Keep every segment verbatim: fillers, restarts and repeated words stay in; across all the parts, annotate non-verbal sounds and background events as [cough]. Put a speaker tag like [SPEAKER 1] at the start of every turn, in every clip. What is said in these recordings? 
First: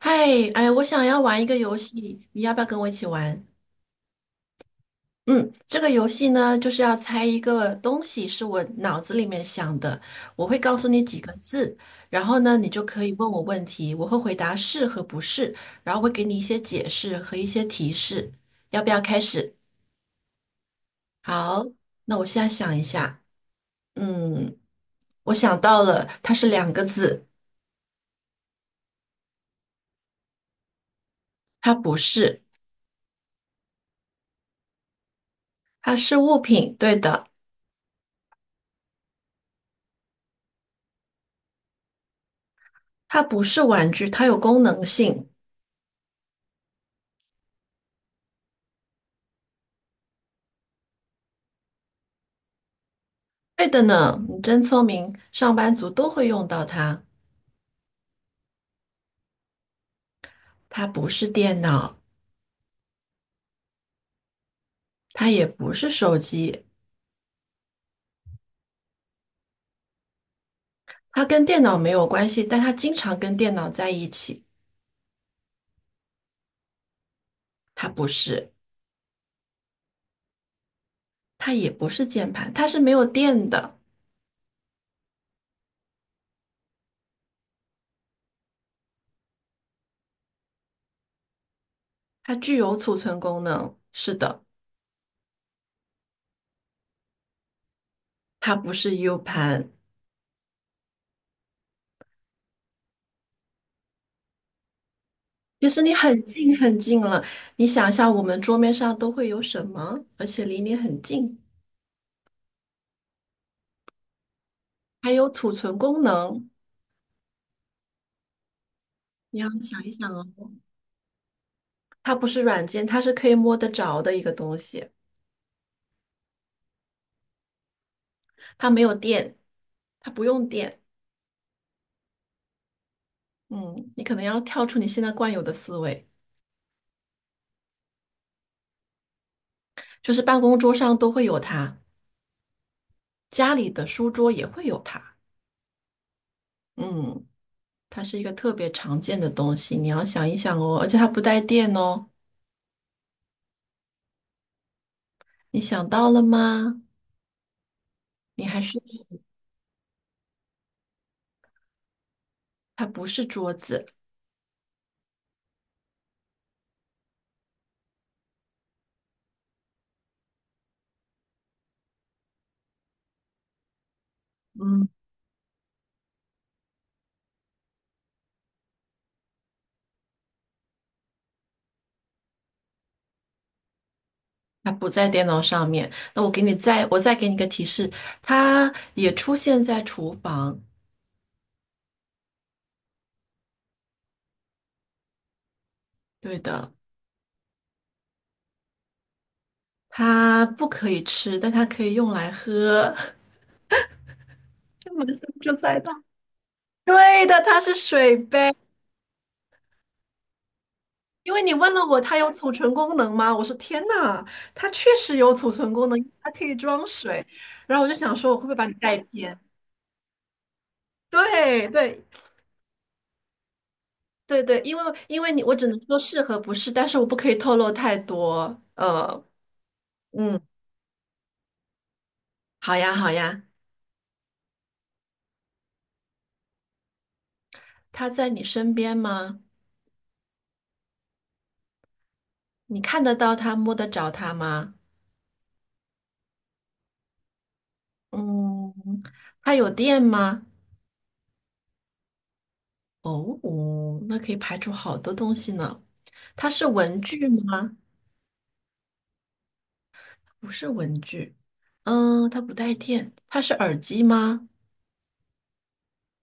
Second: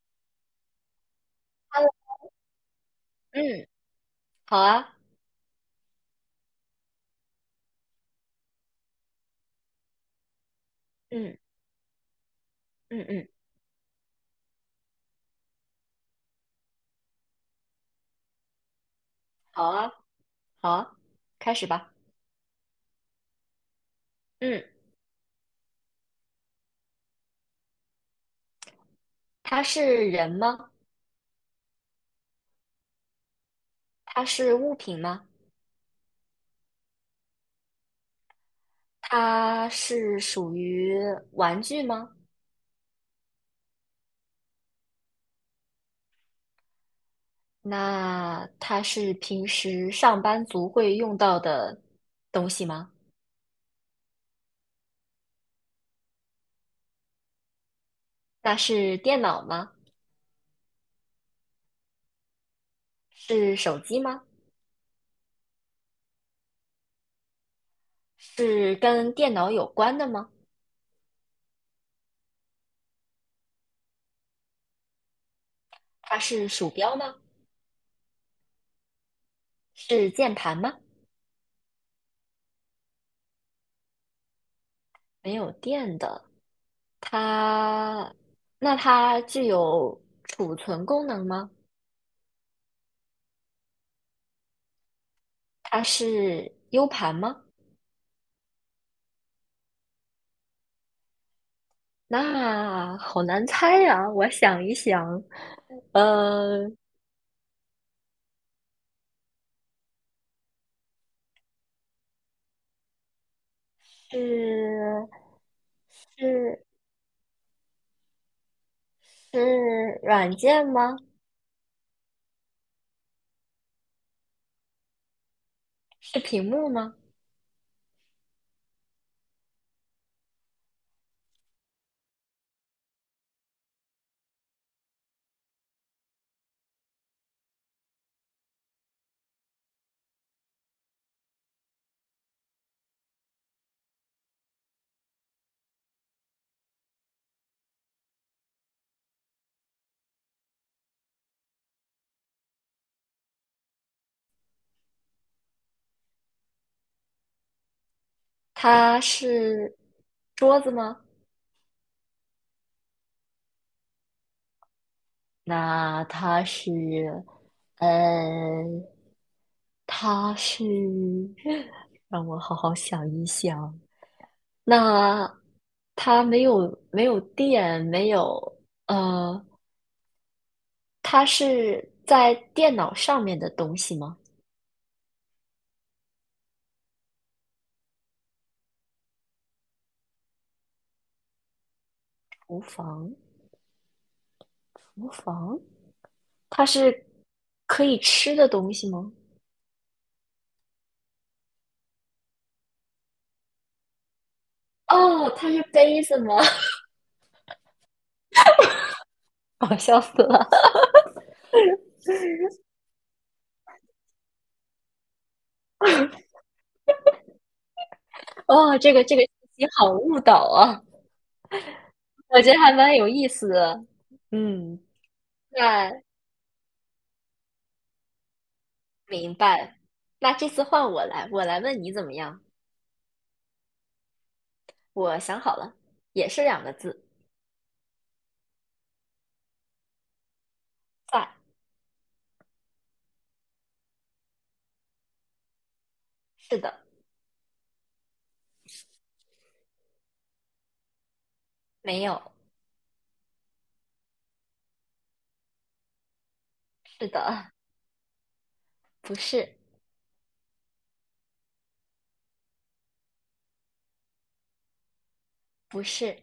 [SPEAKER 1] 嗨，哎，我想要玩一个游
[SPEAKER 2] Hello，
[SPEAKER 1] 戏，你要不要跟我一起玩？
[SPEAKER 2] 嗯，好啊，
[SPEAKER 1] 嗯，这个游戏呢，就是要猜一个东西，是我脑子里面想的，我会告诉你几个
[SPEAKER 2] 嗯
[SPEAKER 1] 字，然后呢，你就可
[SPEAKER 2] 嗯
[SPEAKER 1] 以问
[SPEAKER 2] 嗯，
[SPEAKER 1] 我问题，我会回答是和不是，然后会给你一些解释和一些提示。要不要开始？
[SPEAKER 2] 好啊，好啊，开
[SPEAKER 1] 好，
[SPEAKER 2] 始吧。
[SPEAKER 1] 那我现在想一下，嗯，
[SPEAKER 2] 嗯，
[SPEAKER 1] 我想到了，它是两个字，
[SPEAKER 2] 它是人吗？
[SPEAKER 1] 它不是，
[SPEAKER 2] 它是物品吗？
[SPEAKER 1] 它是物品，对的，
[SPEAKER 2] 它是属于玩具吗？
[SPEAKER 1] 它不是玩具，它有功能性。
[SPEAKER 2] 那它是平时上班族会用到的东西吗？
[SPEAKER 1] 对的呢，你真聪明，上班族都会用到它。
[SPEAKER 2] 那是电脑吗？
[SPEAKER 1] 它不是电脑，
[SPEAKER 2] 是手机吗？
[SPEAKER 1] 它也不是手机，
[SPEAKER 2] 是跟电脑有关的吗？
[SPEAKER 1] 它跟电脑没有关系，但它经常跟电脑在一起。
[SPEAKER 2] 它是鼠标吗？
[SPEAKER 1] 它不是，
[SPEAKER 2] 是键盘吗？
[SPEAKER 1] 它也不是键盘，它是没有电的，
[SPEAKER 2] 没有电的。它，那它具有储存功能吗？
[SPEAKER 1] 它具有储存功能。是的，
[SPEAKER 2] 它是 U 盘吗？
[SPEAKER 1] 它不是 U 盘。
[SPEAKER 2] 那好难猜呀，我想一想，
[SPEAKER 1] 其实你很近
[SPEAKER 2] 呃，
[SPEAKER 1] 很近了，你想象我们桌面上都会有什么，而且离你很近，
[SPEAKER 2] 是
[SPEAKER 1] 还有储存功能。
[SPEAKER 2] 是
[SPEAKER 1] 你要想一
[SPEAKER 2] 是
[SPEAKER 1] 想哦。
[SPEAKER 2] 软件吗？
[SPEAKER 1] 它不是软件，它是可以摸得着的一个东西，
[SPEAKER 2] 是屏幕吗？
[SPEAKER 1] 它没有电，它不用电。嗯，你可能要跳出你现在惯有的思维，就是办公桌上都会有它，家里的书桌也会有它。嗯，它是一个特别常见的东西，你要想一想哦，而且它不带电哦，你想到了吗？你还是，
[SPEAKER 2] 它是桌子吗？
[SPEAKER 1] 它不是桌子，
[SPEAKER 2] 那它是，呃，它是，[laughs] 让我好好想一想，那它没有没有电，没有呃，它是在电脑上面的东西吗？
[SPEAKER 1] 它不在电脑上面。那我给你再，我再给你一个提示，它也出现在厨房。
[SPEAKER 2] 厨房，厨房，
[SPEAKER 1] 对
[SPEAKER 2] 它
[SPEAKER 1] 的。
[SPEAKER 2] 是可以吃的东西吗？
[SPEAKER 1] 它不可以吃，但它可以用来喝。[laughs] 这么
[SPEAKER 2] 哦，它
[SPEAKER 1] 就
[SPEAKER 2] 是
[SPEAKER 1] 猜到？
[SPEAKER 2] 杯子吗？
[SPEAKER 1] 对的，它是水杯。
[SPEAKER 2] [laughs] 我笑死了！
[SPEAKER 1] 因为你问了我它有储存功能吗？我说天呐，它确实有储存功能，它可以装水。然后我就想说，我会不会把你
[SPEAKER 2] 哦，这
[SPEAKER 1] 带
[SPEAKER 2] 个这个信
[SPEAKER 1] 偏？
[SPEAKER 2] 息好误导啊，
[SPEAKER 1] 对对
[SPEAKER 2] 我觉得还蛮有意思的。
[SPEAKER 1] 对对，因
[SPEAKER 2] 嗯，
[SPEAKER 1] 为因为你我只能
[SPEAKER 2] 那
[SPEAKER 1] 说是和不是，但是我不可以透露太多。呃，
[SPEAKER 2] 明白。那
[SPEAKER 1] 嗯，
[SPEAKER 2] 这次换我来，我来问你怎么样？
[SPEAKER 1] 好呀好呀，
[SPEAKER 2] 我想好了，也是两个字，
[SPEAKER 1] 它在你身边吗？
[SPEAKER 2] 在，
[SPEAKER 1] 你看得到它，摸得着它吗？
[SPEAKER 2] 是的，
[SPEAKER 1] 嗯，它有电吗？
[SPEAKER 2] 没有。
[SPEAKER 1] 哦哦那可以排除好多东西呢。它是文
[SPEAKER 2] 是
[SPEAKER 1] 具
[SPEAKER 2] 的，
[SPEAKER 1] 吗？
[SPEAKER 2] 不是，
[SPEAKER 1] 不是文具。嗯，它不带电。它是耳机吗？
[SPEAKER 2] 不是，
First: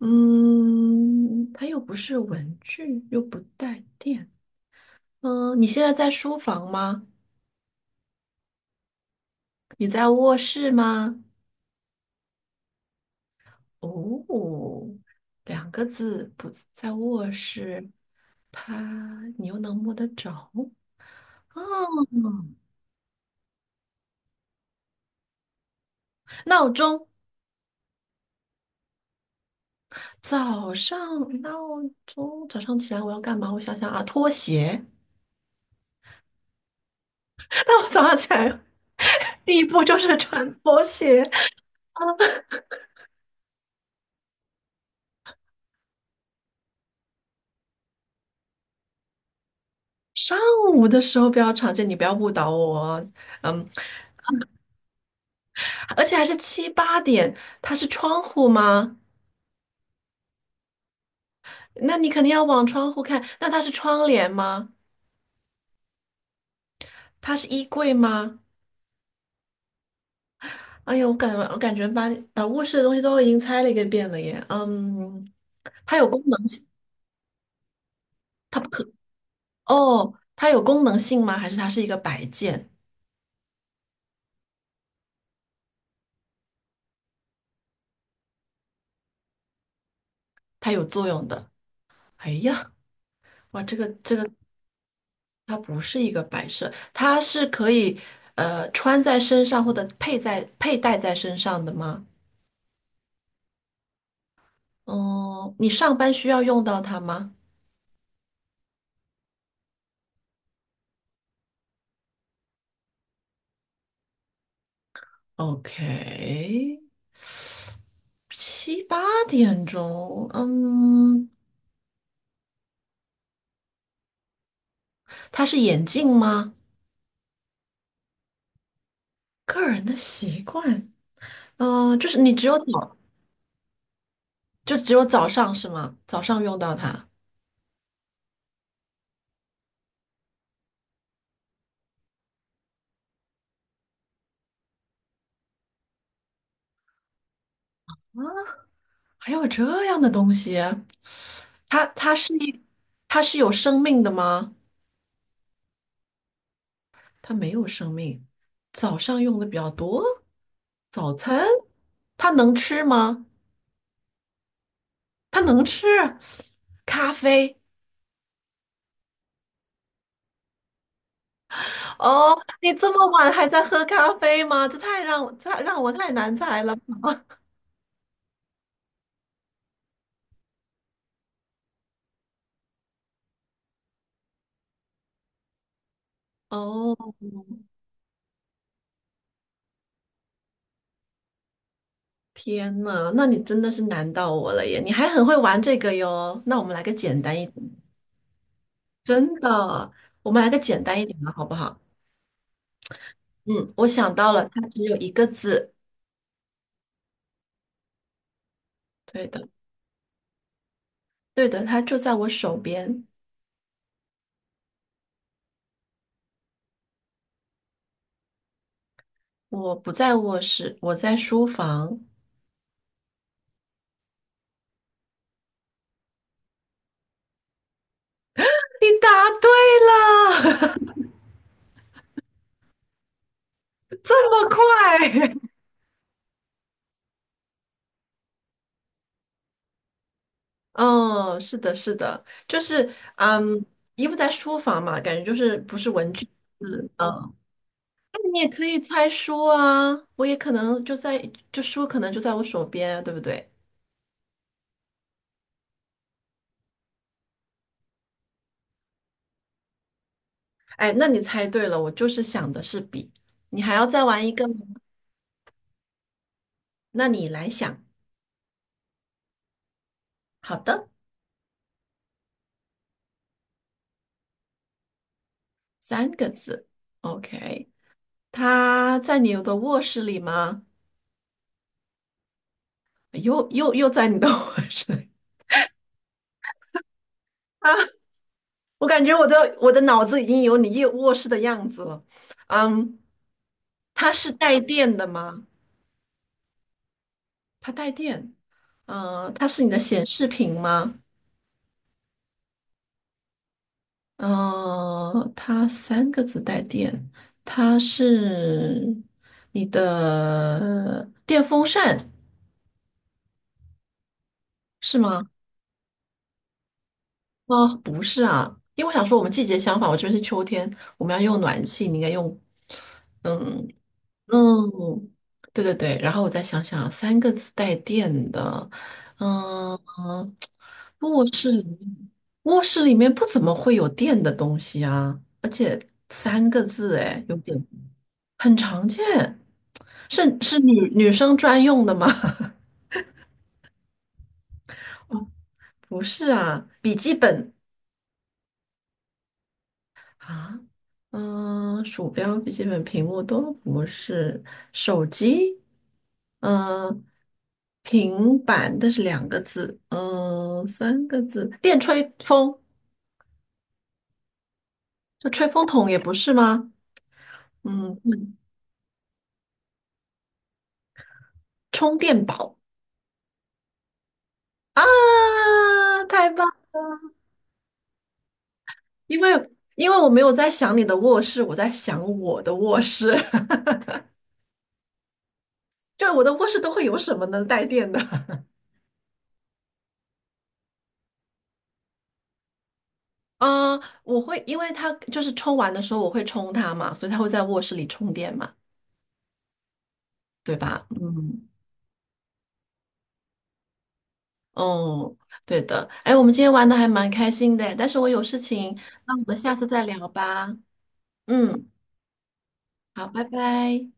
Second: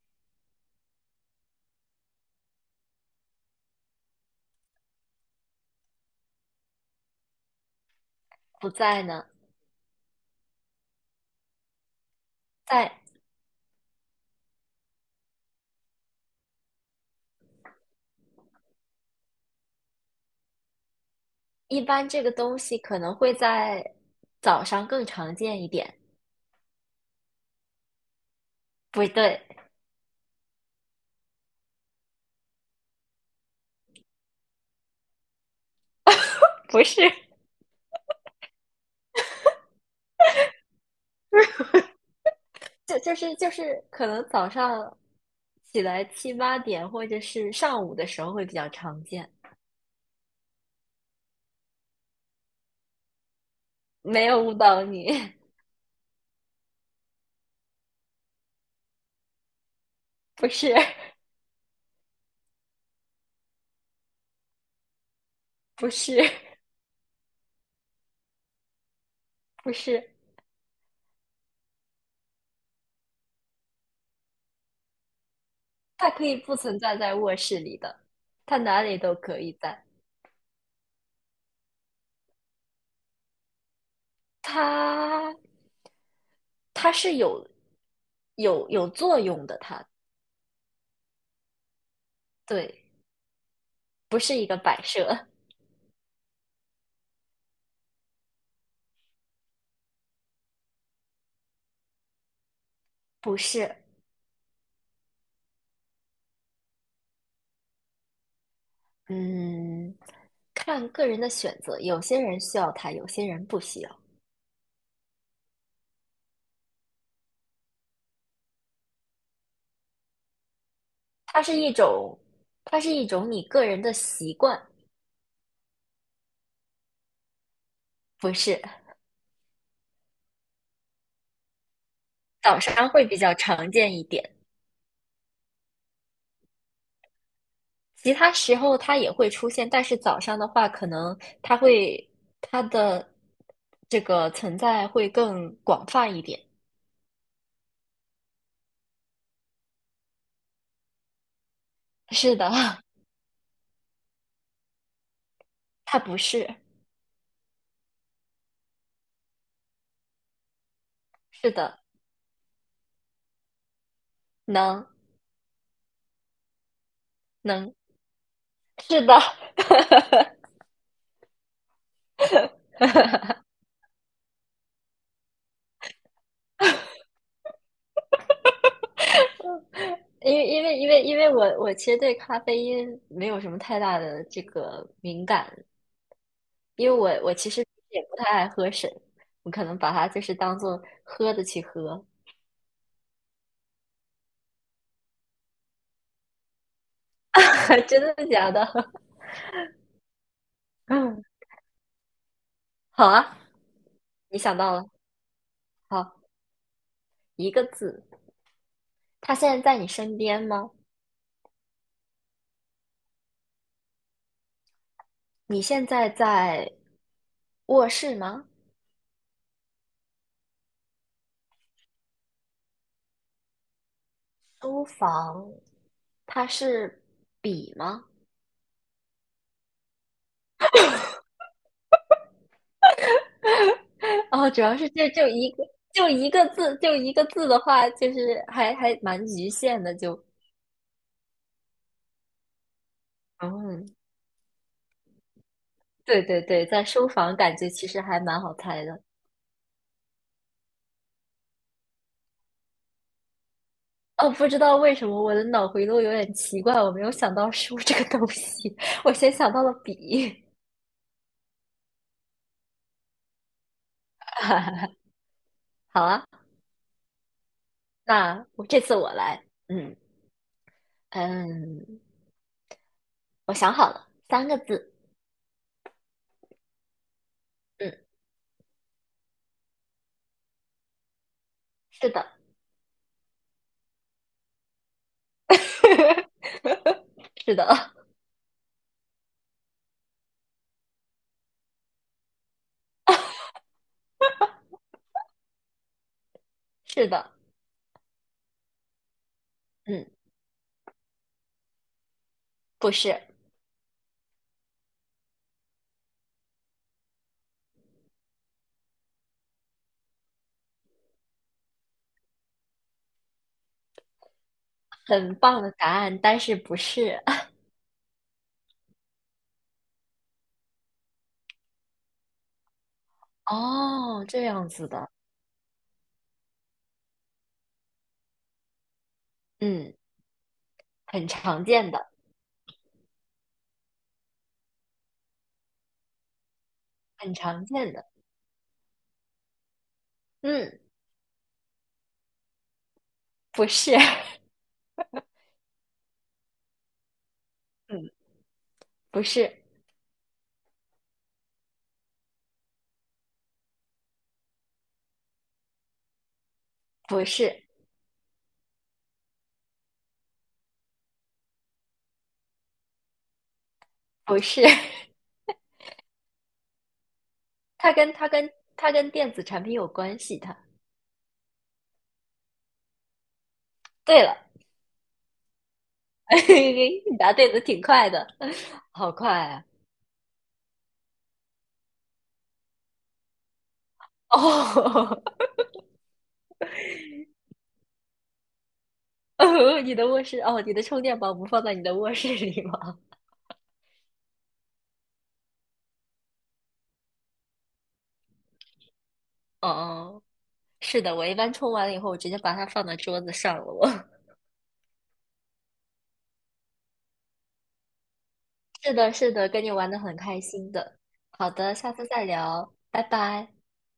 [SPEAKER 1] 嗯，它又不是文具，又不带电。嗯，你现在在书房吗？
[SPEAKER 2] 不在呢，
[SPEAKER 1] 你在卧室吗？
[SPEAKER 2] 在
[SPEAKER 1] 哦，两个字，不在卧室。它，你又能摸得着？
[SPEAKER 2] 一
[SPEAKER 1] 哦，
[SPEAKER 2] 般这个东西可能会在早上更常见一点。
[SPEAKER 1] 闹钟。
[SPEAKER 2] 不对
[SPEAKER 1] 早上闹钟，早上起来我要干嘛？我想想啊，拖鞋。
[SPEAKER 2] [laughs]，不是，[laughs]
[SPEAKER 1] [laughs] 那我早上起来第一步就是穿拖鞋。
[SPEAKER 2] 就就是就是可能早上起来七八点或者是上午的时候会比较常见。
[SPEAKER 1] 上午的时候比较常见，你不要误导我哦嗯，
[SPEAKER 2] 没有误导你，
[SPEAKER 1] 而且还是七八点，它是窗户吗？
[SPEAKER 2] [laughs] 不是，
[SPEAKER 1] 那你肯定要往窗户看。那它是窗帘吗？
[SPEAKER 2] 不是，
[SPEAKER 1] 它是衣柜吗？
[SPEAKER 2] 不是，
[SPEAKER 1] 哎呦，我感我感觉把把卧室的东西都已经猜了一个遍了耶。嗯，它有
[SPEAKER 2] 它
[SPEAKER 1] 功
[SPEAKER 2] 可以
[SPEAKER 1] 能
[SPEAKER 2] 不
[SPEAKER 1] 性，
[SPEAKER 2] 存在在卧室里的，它
[SPEAKER 1] 它不
[SPEAKER 2] 哪
[SPEAKER 1] 可，
[SPEAKER 2] 里都可以在，
[SPEAKER 1] 哦，它有功能性吗？还是它是一个摆件？
[SPEAKER 2] 它它是有有有作用的，它
[SPEAKER 1] 它有作用的。哎呀，
[SPEAKER 2] 对。
[SPEAKER 1] 哇，这个这
[SPEAKER 2] 不
[SPEAKER 1] 个
[SPEAKER 2] 是一个摆设，
[SPEAKER 1] 它不是一个摆设，它是可以呃穿在身上或者佩在佩戴在身上的吗？
[SPEAKER 2] 不是，
[SPEAKER 1] 嗯，你上班需要用到它吗
[SPEAKER 2] 嗯，看个人的选择，有些人需要它，有些人不需要。
[SPEAKER 1] ？OK，七八点钟，嗯，
[SPEAKER 2] 它是一种，它是一种你个人的习惯，
[SPEAKER 1] 它是眼镜吗？
[SPEAKER 2] 不是。
[SPEAKER 1] 个人的习惯，嗯，就是你只有
[SPEAKER 2] 早上
[SPEAKER 1] 早，
[SPEAKER 2] 会比较常见一点，
[SPEAKER 1] 就只有早上是吗？早上用到它啊，
[SPEAKER 2] 其他时候它也会出现，但是早上的话，可能它会它的这个存在会更广泛一点。
[SPEAKER 1] 还有这样的东西。它它是
[SPEAKER 2] 是
[SPEAKER 1] 一
[SPEAKER 2] 的，
[SPEAKER 1] 它是有生命的吗？
[SPEAKER 2] [laughs] 它不是，
[SPEAKER 1] 它没有生命。早上用的比较多，早餐
[SPEAKER 2] 是的，
[SPEAKER 1] 它能吃吗？
[SPEAKER 2] 能
[SPEAKER 1] 它能吃咖啡
[SPEAKER 2] 能，是的。
[SPEAKER 1] 哦。你这么晚还在喝咖啡吗？这太让我太让我太难猜了。
[SPEAKER 2] 因为因为因为因为我我其实对咖啡因没有什么太大的这个敏感，因为
[SPEAKER 1] 哦，
[SPEAKER 2] 我我其实也不太爱喝水，我可能把它就是当做喝的去喝，
[SPEAKER 1] 天呐，那你真的是难到我了耶！你还很会玩这个哟。那我们来个简单一点，
[SPEAKER 2] [laughs] 真的假的？
[SPEAKER 1] 真的，我们来个简
[SPEAKER 2] [laughs]
[SPEAKER 1] 单一点
[SPEAKER 2] 嗯
[SPEAKER 1] 的好不好？
[SPEAKER 2] 好啊，
[SPEAKER 1] 嗯，我想到
[SPEAKER 2] 你
[SPEAKER 1] 了，
[SPEAKER 2] 想
[SPEAKER 1] 它
[SPEAKER 2] 到
[SPEAKER 1] 只
[SPEAKER 2] 了，
[SPEAKER 1] 有一个字。
[SPEAKER 2] 好，一个字，
[SPEAKER 1] 对
[SPEAKER 2] 他
[SPEAKER 1] 的。
[SPEAKER 2] 现在在你身边吗？
[SPEAKER 1] 对的，它就在我手边。
[SPEAKER 2] 你现在在卧室吗？
[SPEAKER 1] 我不在卧室，我在书房。
[SPEAKER 2] 书房，它是笔吗？
[SPEAKER 1] [laughs] 你答对了，[laughs] 这么
[SPEAKER 2] 哦，主要是这就
[SPEAKER 1] 快？
[SPEAKER 2] 一个就一个字就一个字的话，就是还还蛮局限的，就
[SPEAKER 1] [laughs] 嗯，是的，是的，就是嗯，
[SPEAKER 2] 嗯，
[SPEAKER 1] 衣服在书房嘛，感觉就是不是文
[SPEAKER 2] 对
[SPEAKER 1] 具，
[SPEAKER 2] 对对，在
[SPEAKER 1] 是
[SPEAKER 2] 书
[SPEAKER 1] 嗯，
[SPEAKER 2] 房感觉其实还
[SPEAKER 1] 那你
[SPEAKER 2] 蛮
[SPEAKER 1] 也
[SPEAKER 2] 好
[SPEAKER 1] 可以
[SPEAKER 2] 猜的。
[SPEAKER 1] 猜书啊，我也可能就在，就书可能就在我手边啊，对不对？
[SPEAKER 2] 哦，不知道为什么我的脑回路有点奇怪，我没有想到书这个东西，[laughs] 我先想到了笔。
[SPEAKER 1] 哎，那你猜对了，我就是想的是笔，你还要再玩一个吗？
[SPEAKER 2] [laughs] 好啊，
[SPEAKER 1] 那你来想，
[SPEAKER 2] 那我这次我来，嗯
[SPEAKER 1] 好的，
[SPEAKER 2] 嗯，我想好了，三个字，
[SPEAKER 1] 三个字，OK。
[SPEAKER 2] 嗯，
[SPEAKER 1] 他在你的卧室里吗？
[SPEAKER 2] 是的，
[SPEAKER 1] 又又又在你的 [laughs] 卧室里
[SPEAKER 2] [laughs] 是的，
[SPEAKER 1] 啊！我感觉我的我的脑子已经有你夜卧室的样子了。嗯，它是带电的吗？
[SPEAKER 2] 是的，
[SPEAKER 1] 它带电。嗯、呃它是你的显
[SPEAKER 2] 嗯，
[SPEAKER 1] 示屏吗？
[SPEAKER 2] 不是，
[SPEAKER 1] 嗯、呃它三个字带电，它是你的电风扇是吗？
[SPEAKER 2] 很棒的答案，但是不是？[laughs]
[SPEAKER 1] 哦，不是啊，因为我想说我们季节相反，我这边是秋天，我们要用暖气，你应该用嗯
[SPEAKER 2] 哦，这样子的，
[SPEAKER 1] 嗯，对对对，然后我再想想，三个字带电的，嗯
[SPEAKER 2] 嗯，
[SPEAKER 1] 嗯，卧
[SPEAKER 2] 很
[SPEAKER 1] 室里
[SPEAKER 2] 常
[SPEAKER 1] 面，
[SPEAKER 2] 见的，
[SPEAKER 1] 卧室里面不怎么会有电的东西啊，而且三个字，哎，
[SPEAKER 2] 很
[SPEAKER 1] 有点
[SPEAKER 2] 常见的，
[SPEAKER 1] 很常见，是是
[SPEAKER 2] 嗯，
[SPEAKER 1] 女女生专用的吗？
[SPEAKER 2] 不是，
[SPEAKER 1] [laughs] 哦，不是啊，笔记本
[SPEAKER 2] [laughs] 嗯，不是，
[SPEAKER 1] 啊，嗯，鼠标、笔记本、屏幕都不是，手机，嗯，
[SPEAKER 2] 不是，
[SPEAKER 1] 平板，但是两个字，嗯，三个字，电吹风，
[SPEAKER 2] 不是，[laughs]
[SPEAKER 1] 这吹风筒也不是吗？
[SPEAKER 2] 它
[SPEAKER 1] 嗯，
[SPEAKER 2] 跟它跟它跟电子产品有关系，它。
[SPEAKER 1] 充电宝
[SPEAKER 2] 对了，
[SPEAKER 1] 啊，太棒！
[SPEAKER 2] [laughs] 你答对的挺快的，[laughs] 好
[SPEAKER 1] 因
[SPEAKER 2] 快
[SPEAKER 1] 为
[SPEAKER 2] 啊！
[SPEAKER 1] 因为我没有在想你的卧室，我在想我的卧室，[laughs]
[SPEAKER 2] 哦，
[SPEAKER 1] 就我的卧室都会有什么能带电的？
[SPEAKER 2] [laughs] 哦，你的卧室，哦，你的充电宝不放在你的卧室里吗？
[SPEAKER 1] 嗯，我会，因为他就是充完的时候我会充它嘛，所以它会在卧室里充电嘛，
[SPEAKER 2] [laughs] 哦，哦
[SPEAKER 1] 对吧？
[SPEAKER 2] 是的，我一
[SPEAKER 1] 嗯，
[SPEAKER 2] 般充完了以后，我直接把它放到桌子上了，我。
[SPEAKER 1] 哦，对的。哎，我们今天玩的还蛮开心的，但是我有事情，
[SPEAKER 2] 是的，
[SPEAKER 1] 那我
[SPEAKER 2] 是
[SPEAKER 1] 们
[SPEAKER 2] 的，
[SPEAKER 1] 下
[SPEAKER 2] 跟
[SPEAKER 1] 次
[SPEAKER 2] 你
[SPEAKER 1] 再
[SPEAKER 2] 玩的
[SPEAKER 1] 聊
[SPEAKER 2] 很开
[SPEAKER 1] 吧。
[SPEAKER 2] 心的。好
[SPEAKER 1] 嗯，
[SPEAKER 2] 的，下次再聊，拜
[SPEAKER 1] 好，拜
[SPEAKER 2] 拜。
[SPEAKER 1] 拜。